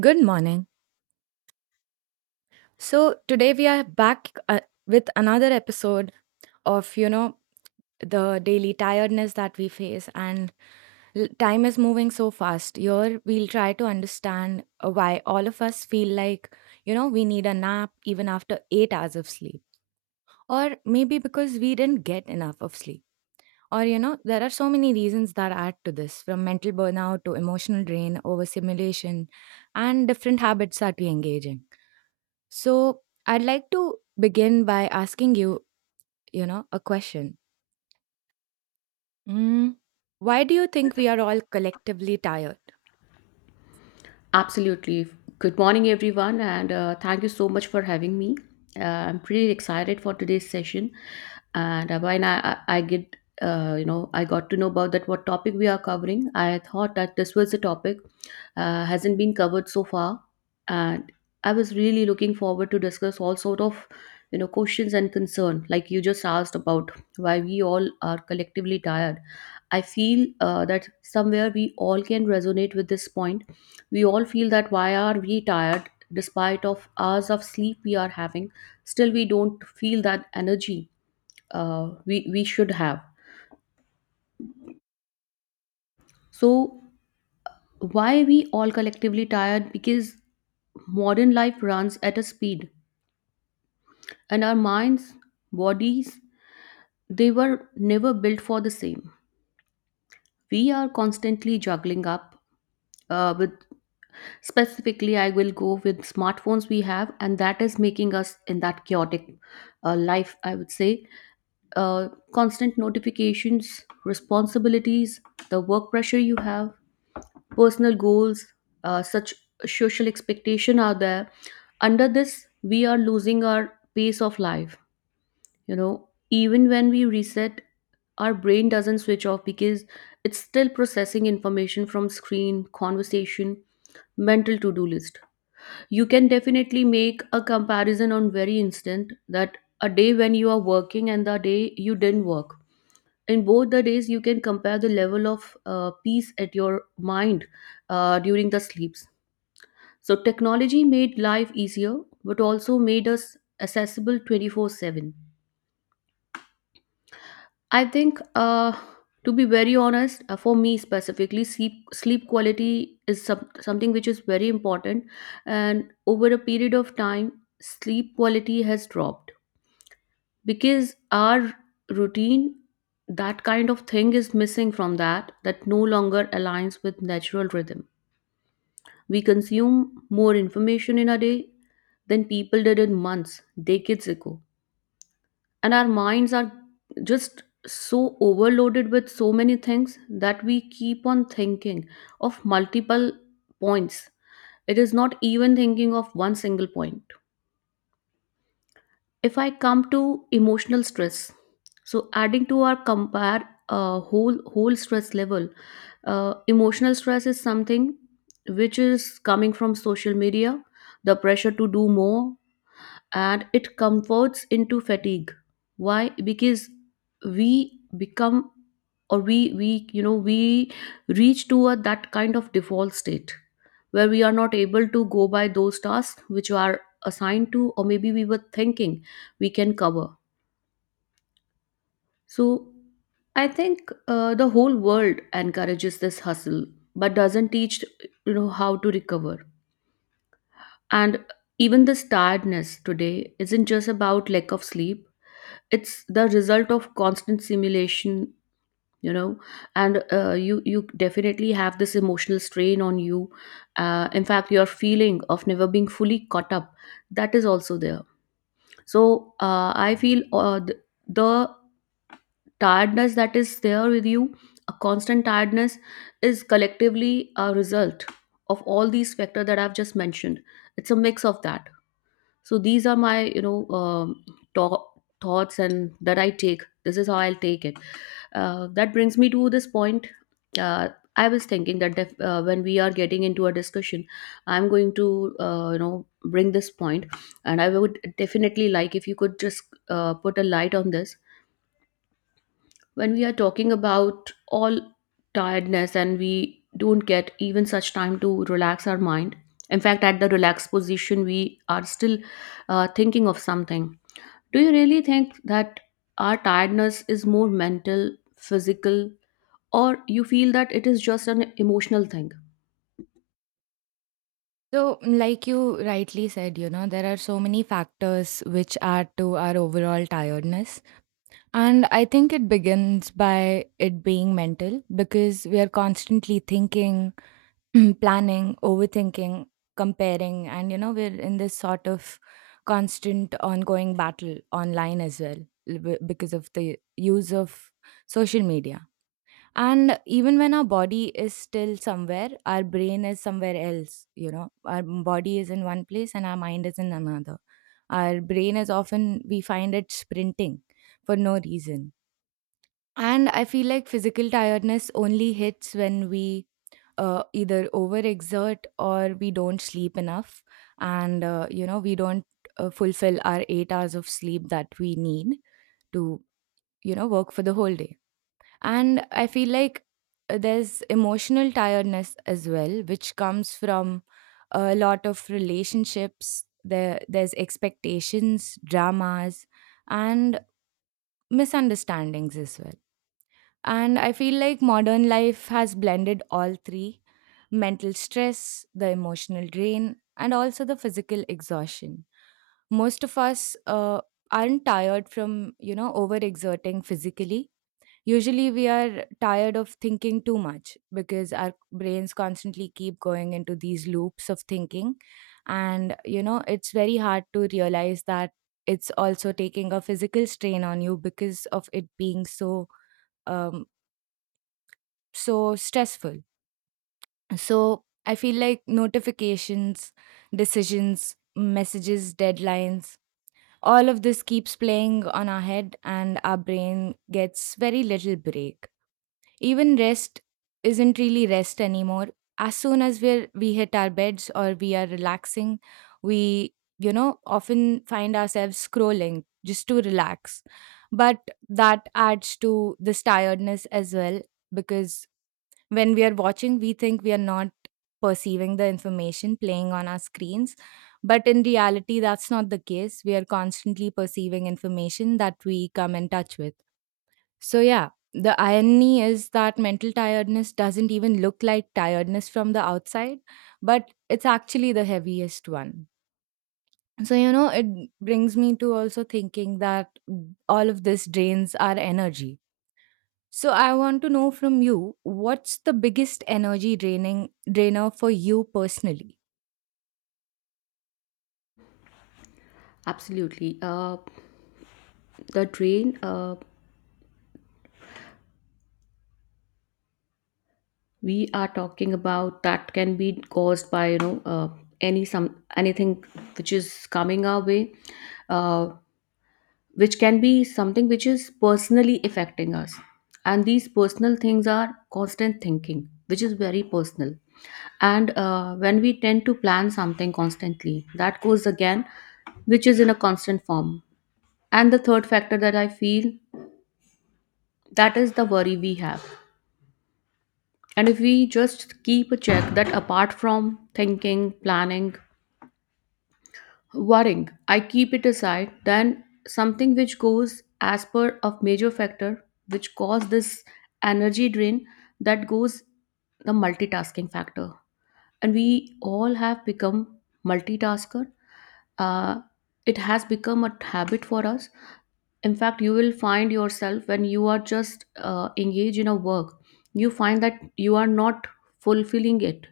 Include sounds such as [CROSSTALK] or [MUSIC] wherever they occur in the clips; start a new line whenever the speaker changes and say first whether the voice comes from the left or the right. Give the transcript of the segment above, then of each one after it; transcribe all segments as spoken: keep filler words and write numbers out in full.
right: Good morning. So Today we are back uh, with another episode of you know the daily tiredness that we face. And l- time is moving so fast. Here we'll try to understand uh, why all of us feel like you know we need a nap even after eight hours of sleep, or maybe because we didn't get enough of sleep. Or you know, there are so many reasons that add to this, from mental burnout to emotional drain, overstimulation, and different habits that we engage in. So I'd like to begin by asking you, you know, a question. Mm, why do you think we are all collectively tired?
left: Absolutely. Good morning, everyone, and uh, thank you so much for having me. Uh, I'm pretty excited for today's session, and uh, when I, I I get uh, you know I got to know about that what topic we are covering, I thought that this was a topic uh, hasn't been covered so far, and I was really looking forward to discuss all sort of you know questions and concern like you just asked about why we all are collectively tired. I feel uh, that somewhere we all can resonate with this point. We all feel that why are we tired despite of hours of sleep we are having? Still, we don't feel that energy uh, we we should have. So why we all collectively tired? Because modern life runs at a speed, and our minds, bodies, they were never built for the same. We are constantly juggling up uh, with, specifically, I will go with smartphones we have, and that is making us in that chaotic uh, life, I would say. uh, Constant notifications, responsibilities, the work pressure you have, personal goals, uh, such social expectation are there. Under this, we are losing our pace of life. You know, even when we reset, our brain doesn't switch off because it's still processing information from screen conversation, mental to-do list. You can definitely make a comparison on very instant that a day when you are working and the day you didn't work, in both the days you can compare the level of uh, peace at your mind uh, during the sleeps. So technology made life easier but also made us accessible twenty-four seven. I think, uh, to be very honest, uh, for me specifically, sleep sleep quality is some, something which is very important, and over a period of time, sleep quality has dropped because our routine, that kind of thing, is missing from that. That no longer aligns with natural rhythm. We consume more information in a day than people did in months, decades ago, and our minds are just so overloaded with so many things that we keep on thinking of multiple points. It is not even thinking of one single point. If I come to emotional stress, so adding to our compare uh, whole whole stress level, uh, emotional stress is something which is coming from social media, the pressure to do more, and it converts into fatigue. Why? Because we become, or we we you know we reach to a that kind of default state where we are not able to go by those tasks which are assigned to, or maybe we were thinking we can cover. So I think uh, the whole world encourages this hustle but doesn't teach, you know how to recover. And even this tiredness today isn't just about lack of sleep, it's the result of constant simulation, you know. And uh, you you definitely have this emotional strain on you, uh, in fact your feeling of never being fully caught up, that is also there. So uh, I feel uh, the, the tiredness that is there with you, a constant tiredness, is collectively a result of all these factors that I've just mentioned. It's a mix of that. So these are my you know um, to- thoughts, and that I take, this is how I'll take it. Uh, that brings me to this point. Uh, I was thinking that def- uh, when we are getting into a discussion, I'm going to uh, you know bring this point, and I would definitely like if you could just uh, put a light on this. When we are talking about all tiredness and we don't get even such time to relax our mind. In fact, at the relaxed position, we are still uh, thinking of something. Do you really think that our tiredness is more mental, physical, or you feel that it is just an emotional thing?
right: So, like you rightly said, you know, there are so many factors which add to our overall tiredness. And I think it begins by it being mental because we are constantly thinking, [CLEARS THROAT] planning, overthinking, comparing, and you know, we're in this sort of constant ongoing battle online as well l- b- because of the use of social media. And even when our body is still somewhere, our brain is somewhere else. You know, our m- body is in one place and our mind is in another. Our brain is often, we find it sprinting for no reason. And I feel like physical tiredness only hits when we uh, either overexert or we don't sleep enough, and uh, you know, we don't uh, fulfill our eight hours of sleep that we need to, you know, work for the whole day. And I feel like uh, there's emotional tiredness as well, which comes from a lot of relationships. There there's expectations, dramas, and misunderstandings as well. And I feel like modern life has blended all three: mental stress, the emotional drain, and also the physical exhaustion. Most of us uh, aren't tired from, you know, overexerting physically. Usually we are tired of thinking too much because our brains constantly keep going into these loops of thinking. And, you know, it's very hard to realize that it's also taking a physical strain on you because of it being so um, so stressful. So I feel like notifications, decisions, messages, deadlines, all of this keeps playing on our head, and our brain gets very little break. Even rest isn't really rest anymore. As soon as we're we hit our beds or we are relaxing, we, you know, often find ourselves scrolling just to relax. But that adds to this tiredness as well, because when we are watching, we think we are not perceiving the information playing on our screens, but in reality that's not the case. We are constantly perceiving information that we come in touch with. So yeah, the irony is that mental tiredness doesn't even look like tiredness from the outside, but it's actually the heaviest one. So you know, it brings me to also thinking that all of this drains our energy. So I want to know from you, what's the biggest energy draining drainer for you personally?
left: Absolutely. Uh, the drain uh, we are talking about, that can be caused by, you know uh, any some anything which is coming our way, uh, which can be something which is personally affecting us. And these personal things are constant thinking which is very personal, and uh, when we tend to plan something constantly, that goes again, which is in a constant form. And the third factor that I feel, that is the worry we have. And if we just keep a check that apart from thinking, planning, worrying, I keep it aside, then something which goes as per a major factor which cause this energy drain, that goes the multitasking factor. And we all have become multitasker. uh, it has become a habit for us. In fact you will find yourself when you are just uh, engaged in a work, you find that you are not fulfilling it.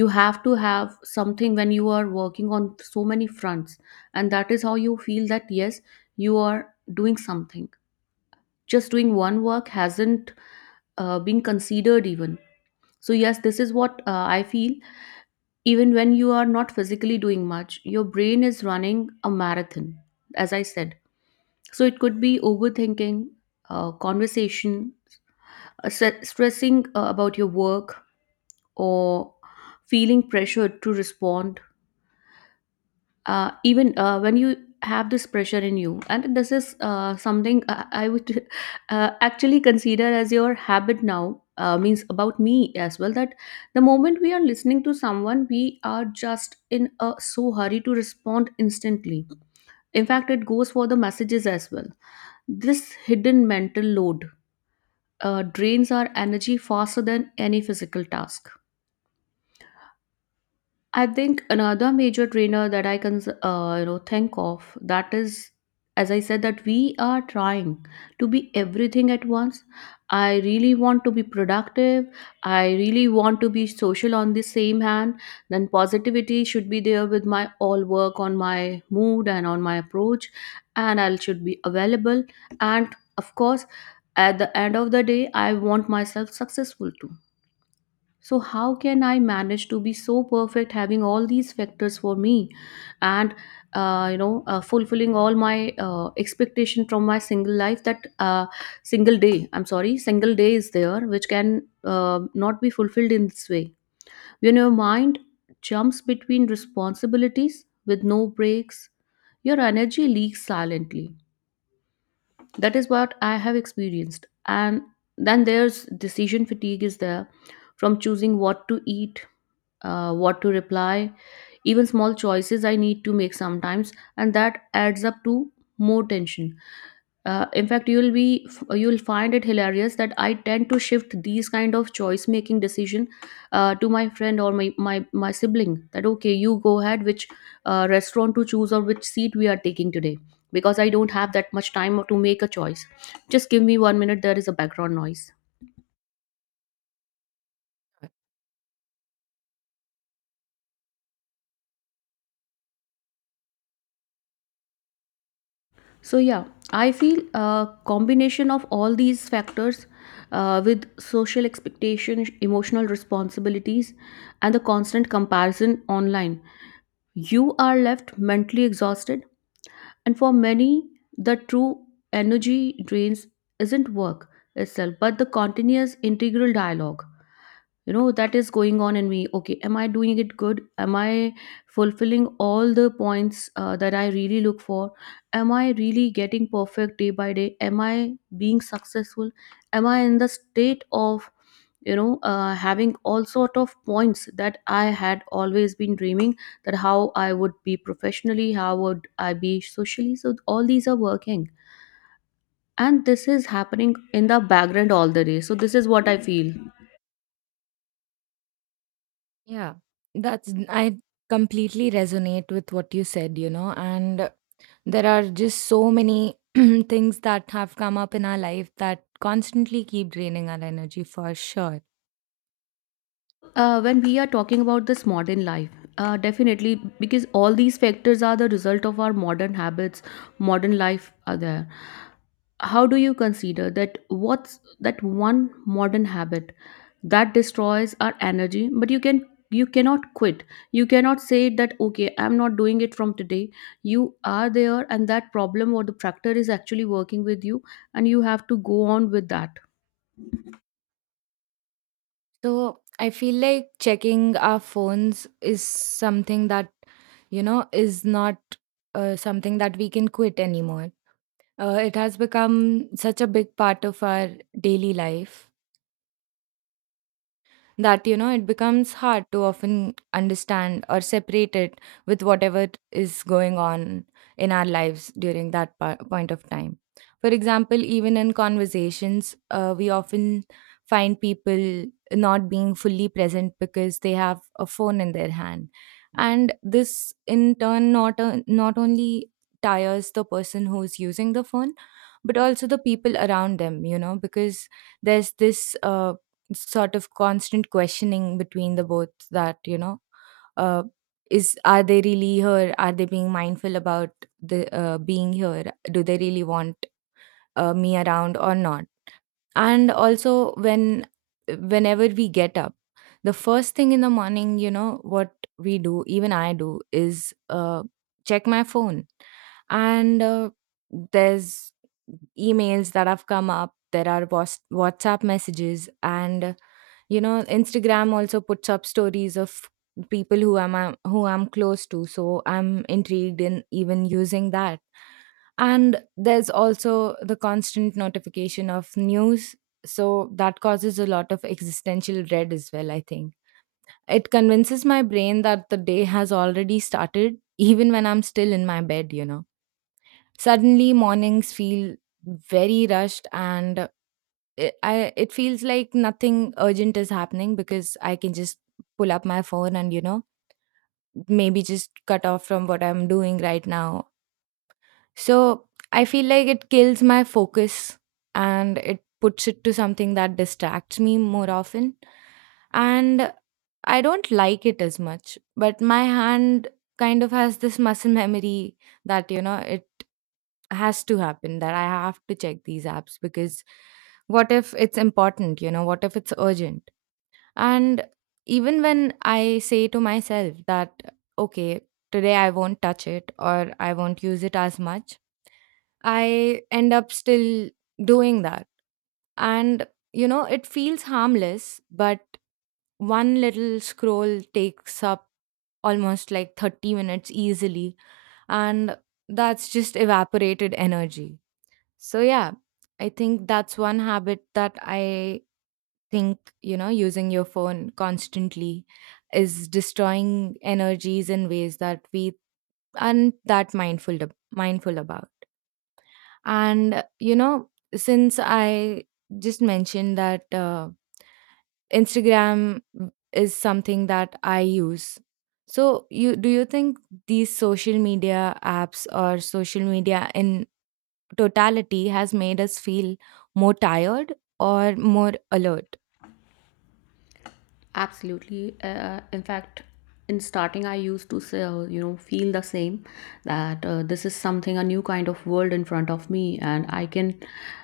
left: You have to have something when you are working on so many fronts, and that is how you feel that yes, you are doing something. Just doing one work hasn't uh, been considered even. So yes, this is what uh, I feel. Even when you are not physically doing much, your brain is running a marathon, as I said. So it could be overthinking, uh, conversation, uh, stre- stressing uh, about your work, or feeling pressured to respond. Uh, even uh, when you have this pressure in you, and this is uh, something I, I would [LAUGHS] uh, actually consider as your habit now. Uh, means about me as well, that the moment we are listening to someone, we are just in a so hurry to respond instantly. In fact it goes for the messages as well. This hidden mental load uh, drains our energy faster than any physical task. I think another major drainer that I can uh, you know think of, that is, as I said, that we are trying to be everything at once. I really want to be productive. I really want to be social on the same hand. Then positivity should be there with my all work on my mood and on my approach, and I should be available. And of course, at the end of the day, I want myself successful too. So, how can I manage to be so perfect having all these factors for me and, uh, you know, uh, fulfilling all my uh, expectation from my single life that uh, single day, I'm sorry, single day is there, which can uh, not be fulfilled in this way. When your mind jumps between responsibilities with no breaks, your energy leaks silently. That is what I have experienced. And then there's decision fatigue is there, from choosing what to eat, uh, what to reply, even small choices I need to make sometimes, and that adds up to more tension. Uh, in fact you'll be you'll find it hilarious that I tend to shift these kind of choice making decision uh, to my friend or my, my my sibling, that okay, you go ahead, which uh, restaurant to choose or which seat we are taking today, because I don't have that much time to make a choice. Just give me one minute, there is a background noise. So yeah, I feel a combination of all these factors, uh, with social expectations, emotional responsibilities, and the constant comparison online. You are left mentally exhausted, and for many, the true energy drains isn't work itself, but the continuous integral dialogue, you know, that is going on in me. Okay, am I doing it good, am I fulfilling all the points uh, that I really look for, am I really getting perfect day by day, am I being successful, am I in the state of you know uh, having all sort of points that I had always been dreaming, that how I would be professionally, how would I be socially, so all these are working, and this is happening in the background all the day, so this is what I feel.
right: Yeah, that's, I completely resonate with what you said, you know. And there are just so many [CLEARS THROAT] things that have come up in our life that constantly keep draining our energy for sure.
left: Uh, when we are talking about this modern life, uh, definitely because all these factors are the result of our modern habits, modern life are there. How do you consider that what's that one modern habit that destroys our energy, but you can you cannot quit. You cannot say that okay, I'm not doing it from today. You are there and that problem or the factor is actually working with you and you have to go on with that.
right: So I feel like checking our phones is something that, you know, is not uh, something that we can quit anymore. Uh, it has become such a big part of our daily life that, you know, it becomes hard to often understand or separate it with whatever is going on in our lives during that pa- point of time. For example, even in conversations, uh, we often find people not being fully present because they have a phone in their hand. And this in turn not o- not only tires the person who's using the phone, but also the people around them, you know, because there's this uh, sort of constant questioning between the both, that you know, uh, is, are they really here? Are they being mindful about the, uh, being here? Do they really want uh, me around or not? And also when, whenever we get up, the first thing in the morning, you know what we do, even I do, is uh, check my phone. And uh, there's emails that have come up, there are Whats- whatsapp messages, and you know, Instagram also puts up stories of people who i'm I'm- who I'm close to, so I'm intrigued in even using that. And there's also the constant notification of news, so that causes a lot of existential dread as well, I think. It convinces my brain that the day has already started even when I'm still in my bed, you know. Suddenly mornings feel very rushed, and it, I, it feels like nothing urgent is happening because I can just pull up my phone and, you know, maybe just cut off from what I'm doing right now. So I feel like it kills my focus, and it puts it to something that distracts me more often. And I don't like it as much, but my hand kind of has this muscle memory that, you know, it has to happen, that I have to check these apps because what if it's important, you know, what if it's urgent? And even when I say to myself that, okay, today I won't touch it or I won't use it as much, I end up still doing that. And, you know, it feels harmless, but one little scroll takes up almost like thirty minutes easily. And that's just evaporated energy. So yeah, I think that's one habit that I think, you know, using your phone constantly is destroying energies in ways that we aren't that mindful ab- mindful about. And you know, since I just mentioned that uh, Instagram is something that I use, so you, do you think these social media apps or social media in totality has made us feel more tired or more alert?
left: Absolutely. Uh, in fact, in starting, I used to say, uh, you know, feel the same, that uh, this is something a new kind of world in front of me, and I can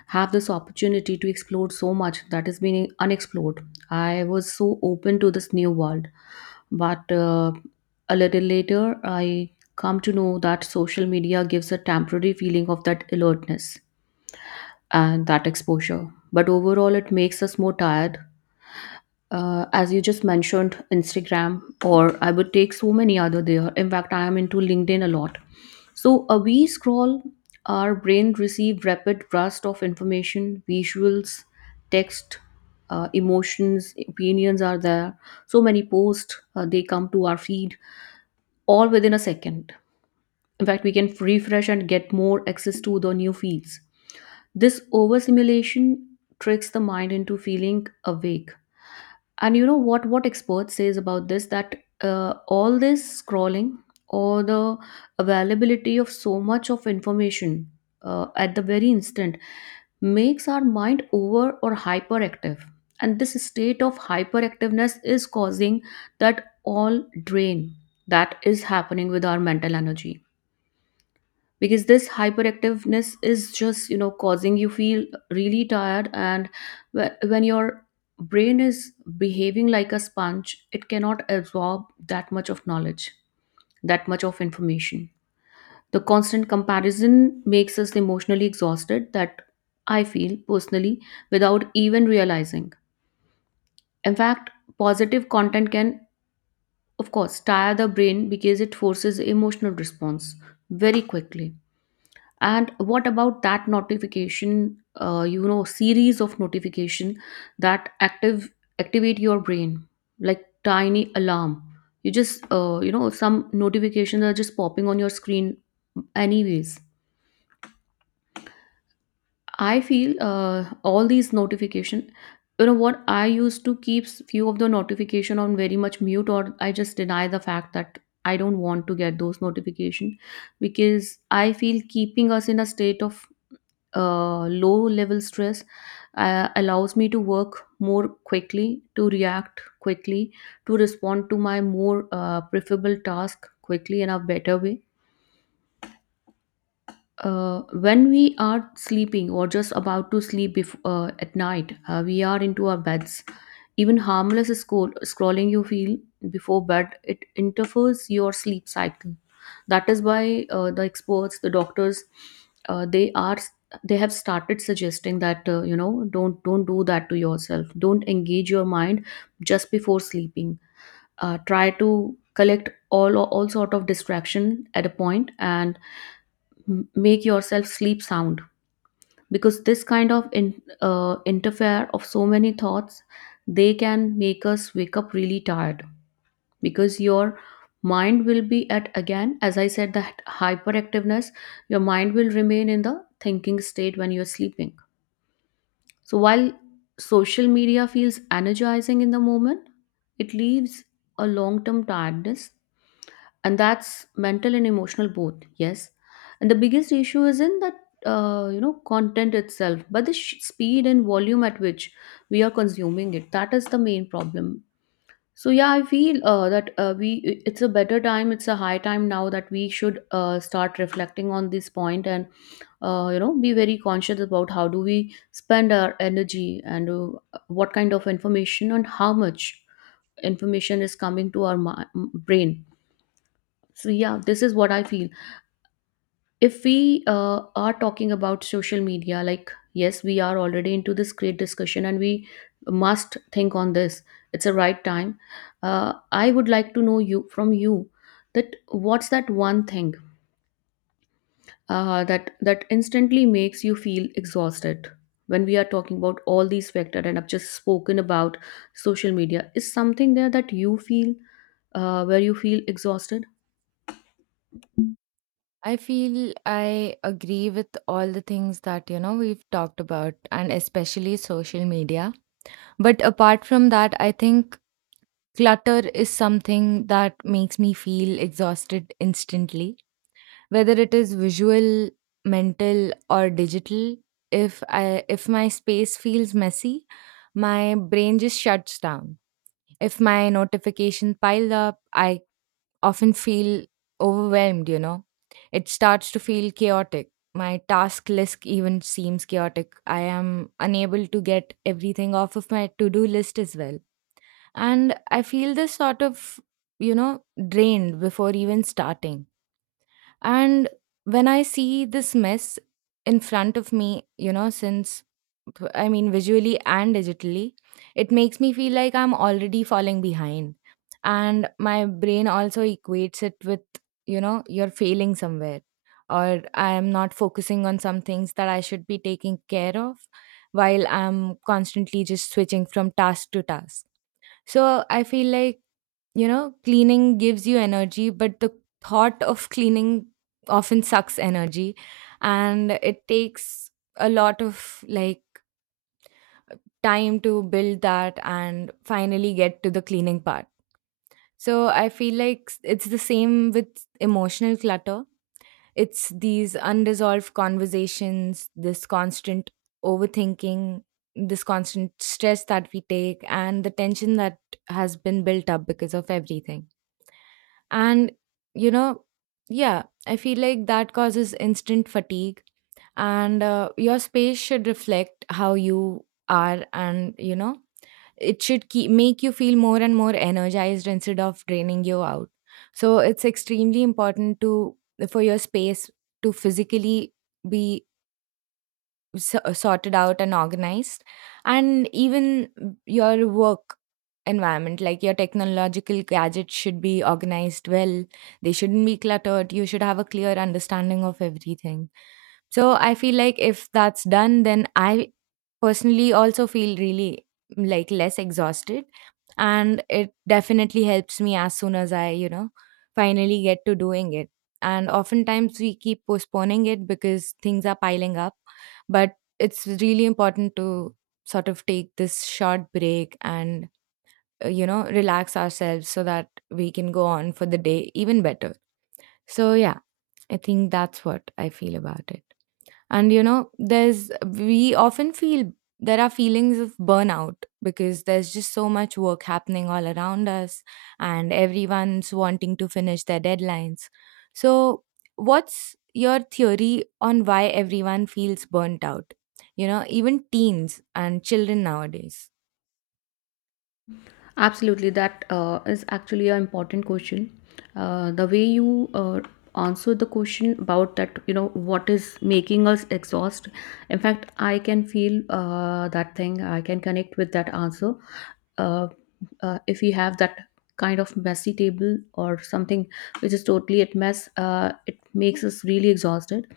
left: have this opportunity to explore so much that is being unexplored. I was so open to this new world, but uh, a little later, I come to know that social media gives a temporary feeling of that alertness and that exposure, but overall, it makes us more tired uh, as you just mentioned Instagram, or I would take so many other. There, in fact, I am into LinkedIn a lot. So uh, we scroll, our brain receive rapid burst of information, visuals, text, uh, emotions, opinions are there. So many posts uh, they come to our feed all within a second. In fact, we can refresh and get more access to the new feeds. This overstimulation tricks the mind into feeling awake. And you know what what expert says about this, that uh, all this scrolling or the availability of so much of information uh, at the very instant makes our mind over or hyperactive. And this state of hyperactiveness is causing that all drain that is happening with our mental energy, because this hyperactiveness is just, you know, causing you feel really tired. And wh- when your brain is behaving like a sponge, it cannot absorb that much of knowledge, that much of information. The constant comparison makes us emotionally exhausted, that I feel personally, without even realizing. In fact, positive content can of course tire the brain because it forces emotional response very quickly. And what about that notification, uh, you know, series of notification that active activate your brain like tiny alarm. You just uh, you know, some notifications are just popping on your screen anyways. I feel uh, all these notification, you know what, I used to keep s- few of the notification on very much mute, or I just deny the fact that I don't want to get those notification, because I feel keeping us in a state of uh, low level stress uh, allows me to work more quickly, to react quickly, to respond to my more uh, preferable task quickly in a better way. Uh, when we are sleeping or just about to sleep, bef- uh, at night, uh, we are into our beds. Even harmless scroll- scrolling, you feel, before bed, it interferes your sleep cycle. That is why uh, the experts, the doctors, uh, they are they have started suggesting that uh, you know, don't don't do that to yourself. Don't engage your mind just before sleeping. Uh, try to collect all all sort of distraction at a point and m- make yourself sleep sound, because this kind of in, uh, interfere of so many thoughts, they can make us wake up really tired, because your mind will be at, again as I said, that hyperactiveness, your mind will remain in the thinking state when you're sleeping. So while social media feels energizing in the moment, it leaves a long term tiredness, and that's mental and emotional both, yes. And the biggest issue is in that, uh, you know, content itself, but the sh- speed and volume at which we are consuming it, that is the main problem. So yeah, I feel uh, that uh, we i- it's a better time, it's a high time now that we should uh, start reflecting on this point, and uh, you know, be very conscious about how do we spend our energy, and uh, what kind of information and how much information is coming to our mi- brain. So yeah, this is what I feel. If we uh, are talking about social media, like yes, we are already into this great discussion and we must think on this, it's a right time. uh, I would like to know you, from you, that what's that one thing uh, that that instantly makes you feel exhausted when we are talking about all these factors, and I've just spoken about social media is something there that you feel, uh, where you feel exhausted.
right: I feel I agree with all the things that, you know, we've talked about, and especially social media. But apart from that, I think clutter is something that makes me feel exhausted instantly, whether it is visual, mental, or digital. If I if my space feels messy, my brain just shuts down. If my notification pile up, I often feel overwhelmed, you know. It starts to feel chaotic. My task list even seems chaotic. I am unable to get everything off of my to do list as well. And I feel this sort of, you know, drained before even starting. And when I see this mess in front of me, you know, since, I mean, visually and digitally, it makes me feel like I'm already falling behind. And my brain also equates it with, you know, you're failing somewhere, or I'm not focusing on some things that I should be taking care of, while I'm constantly just switching from task to task. So I feel like, you know, cleaning gives you energy, but the thought of cleaning often sucks energy. And it takes a lot of, like, time to build that and finally get to the cleaning part. So I feel like s- it's the same with emotional clutter. It's these unresolved conversations, this constant overthinking, this constant stress that we take, and the tension that has been built up because of everything. And, you know, yeah, I feel like that causes instant fatigue. And uh, your space should reflect how you are, and, you know, it should keep make you feel more and more energized instead of draining you out. So it's extremely important to, for your space to physically be so- sorted out and organized. And even your work environment, like your technological gadgets, should be organized well. They shouldn't be cluttered. You should have a clear understanding of everything. So I feel like if that's done, then I personally also feel really mm, like less exhausted. And it definitely helps me as soon as I, you know, finally get to doing it. And oftentimes we keep postponing it because things are piling up. But it's really important to sort of take this short break and, uh, you know, relax ourselves so that we can go on for the day even better. So yeah, I think that's what I feel about it. And you know, there's, we often feel there are feelings of burnout because there's just so much work happening all around us, and everyone's wanting to finish their deadlines. So what's your theory on why everyone feels burnt out, you know, even teens and children nowadays?
left: Absolutely, that uh, is actually an important question. Uh, the way you uh, answer the question about that, you know, what is making us exhaust. In fact, I can feel uh, that thing. I can connect with that answer. Uh, uh, if we have that kind of messy table or something which is totally at mess, uh, it makes us really exhausted.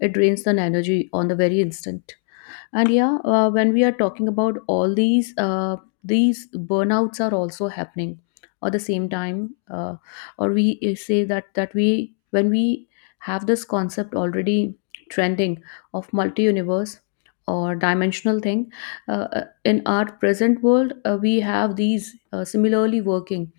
left: It drains the energy on the very instant. And yeah, uh, when we are talking about all these, uh, these burnouts are also happening at the same time, uh, or we uh, say that that we when we have this concept already trending of multi universe or dimensional thing, uh, uh, in our present world, uh, we have these uh, similarly working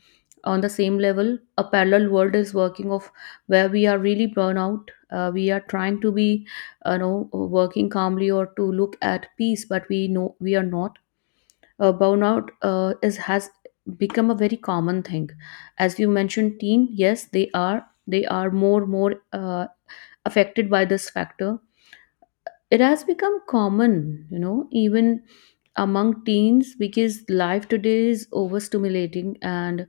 left: on the same level, a parallel world is working of, where we are really burnout. Uh, we are trying to be, you know, uh, working calmly or to look at peace, but we know we are not. Uh, burnout uh, is has become a very common thing. As you mentioned teen, yes, they are, they are more more uh, affected by this factor. It has become common, you know, even among teens, because life today is overstimulating and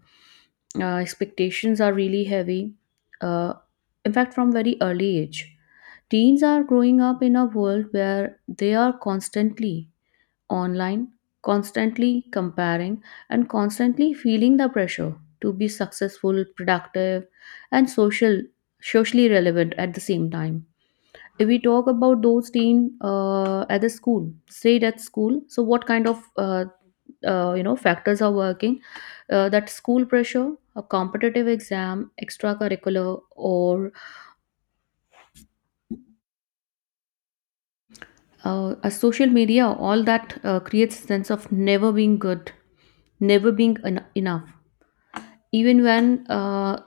left: uh, expectations are really heavy, uh, in fact from very early age. Teens are growing up in a world where they are constantly online, constantly comparing, and constantly feeling the pressure to be successful, productive, and social socially relevant at the same time. If we talk about those teen uh, at the school, say at school, so what kind of uh, uh, you know, factors are working? Uh, that school pressure, a competitive exam, extracurricular, or uh, a social media, all that uh, creates sense of never being good, never being en- enough, even when uh,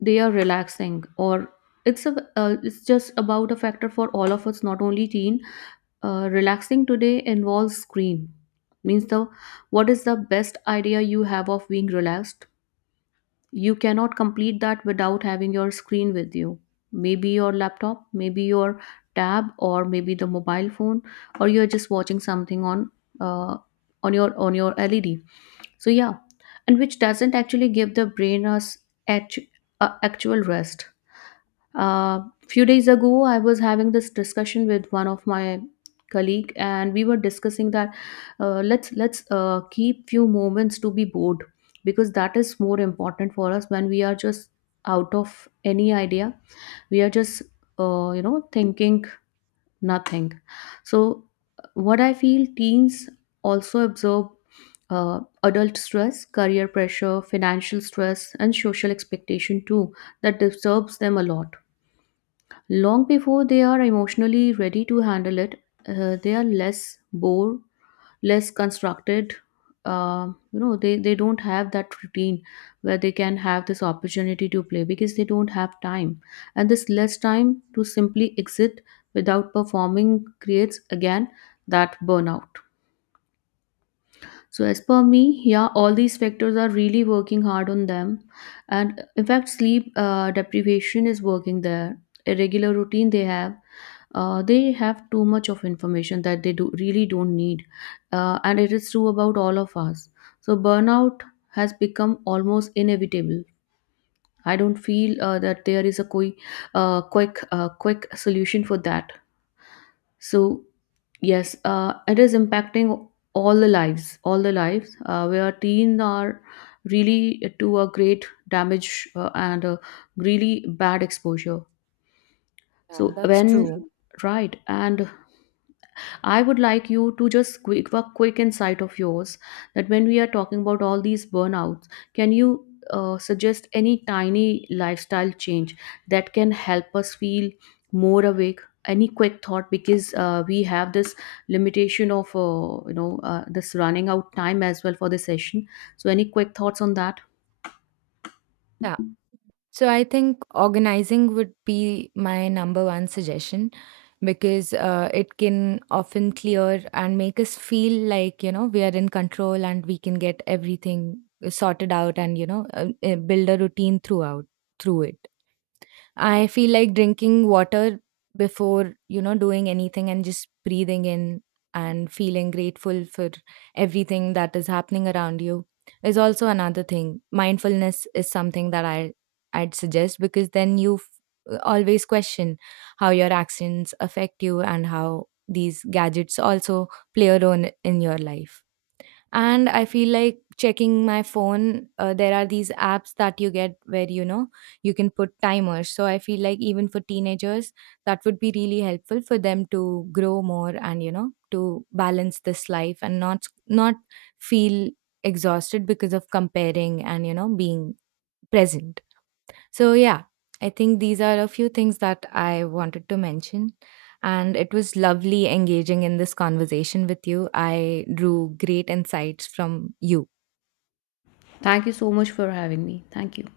left: they are relaxing. Or it's a, uh, it's just about a factor for all of us, not only teen. Uh, relaxing today involves screen, means the, what is the best idea you have of being relaxed, you cannot complete that without having your screen with you. Maybe your laptop, maybe your tab, or maybe the mobile phone, or you're just watching something on uh, on your, on your LED. So yeah, and which doesn't actually give the brain us act uh, actual rest. A few days ago, I was having this discussion with one of my colleague, and we were discussing that, uh, let's let's uh, keep few moments to be bored, because that is more important for us when we are just out of any idea. We are just, uh, you know, thinking nothing. So what I feel, teens also absorb uh, adult stress, career pressure, financial stress, and social expectation too, that disturbs them a lot. Long before they are emotionally ready to handle it, uh, they are less bored, less constructed. Uh, you know, they, they don't have that routine where they can have this opportunity to play, because they don't have time. And this less time to simply exit without performing creates again that burnout. So as per me, yeah, all these factors are really working hard on them, and in fact, sleep uh, deprivation is working there. Irregular routine they have, uh, they have too much of information that they do really don't need, uh, and it is true about all of us. So burnout has become almost inevitable. I don't feel uh, that there is a quick, uh, quick, uh, quick solution for that. So yes, uh, it is impacting all the lives, all the lives uh, where teens are really to a great damage uh, and a really bad exposure.
right: Yeah,
left: So
right: that's
left: when,
right: true.
left: right, and I would like you to just quick a quick insight of yours, that when we are talking about all these burnouts, can you uh, suggest any tiny lifestyle change that can help us feel more awake? Any quick thought, because uh, we have this limitation of, uh, you know, uh, this running out time as well for the session. So any quick thoughts on that?
right: So I think organizing would be my number one suggestion because uh, it can often clear and make us feel like, you know, we are in control and we can get everything uh, sorted out, and, you know, uh, uh, build a routine throughout through it. I feel like drinking water before, you know, doing anything, and just breathing in and feeling grateful for everything that is happening around you is also another thing. Mindfulness is something that I I'd suggest, because then you f- always question how your actions affect you and how these gadgets also play a role in your life. And I feel like checking my phone, uh, there are these apps that you get where, you know, you can put timers. So I feel like even for teenagers, that would be really helpful for them to grow more, and you know, to balance this life and not not feel exhausted because of comparing and, you know, being present. So, yeah, I think these are a few things that I wanted to mention. And it was lovely engaging in this conversation with you. I drew great insights from you.
left: Thank you so much for having me. Thank you.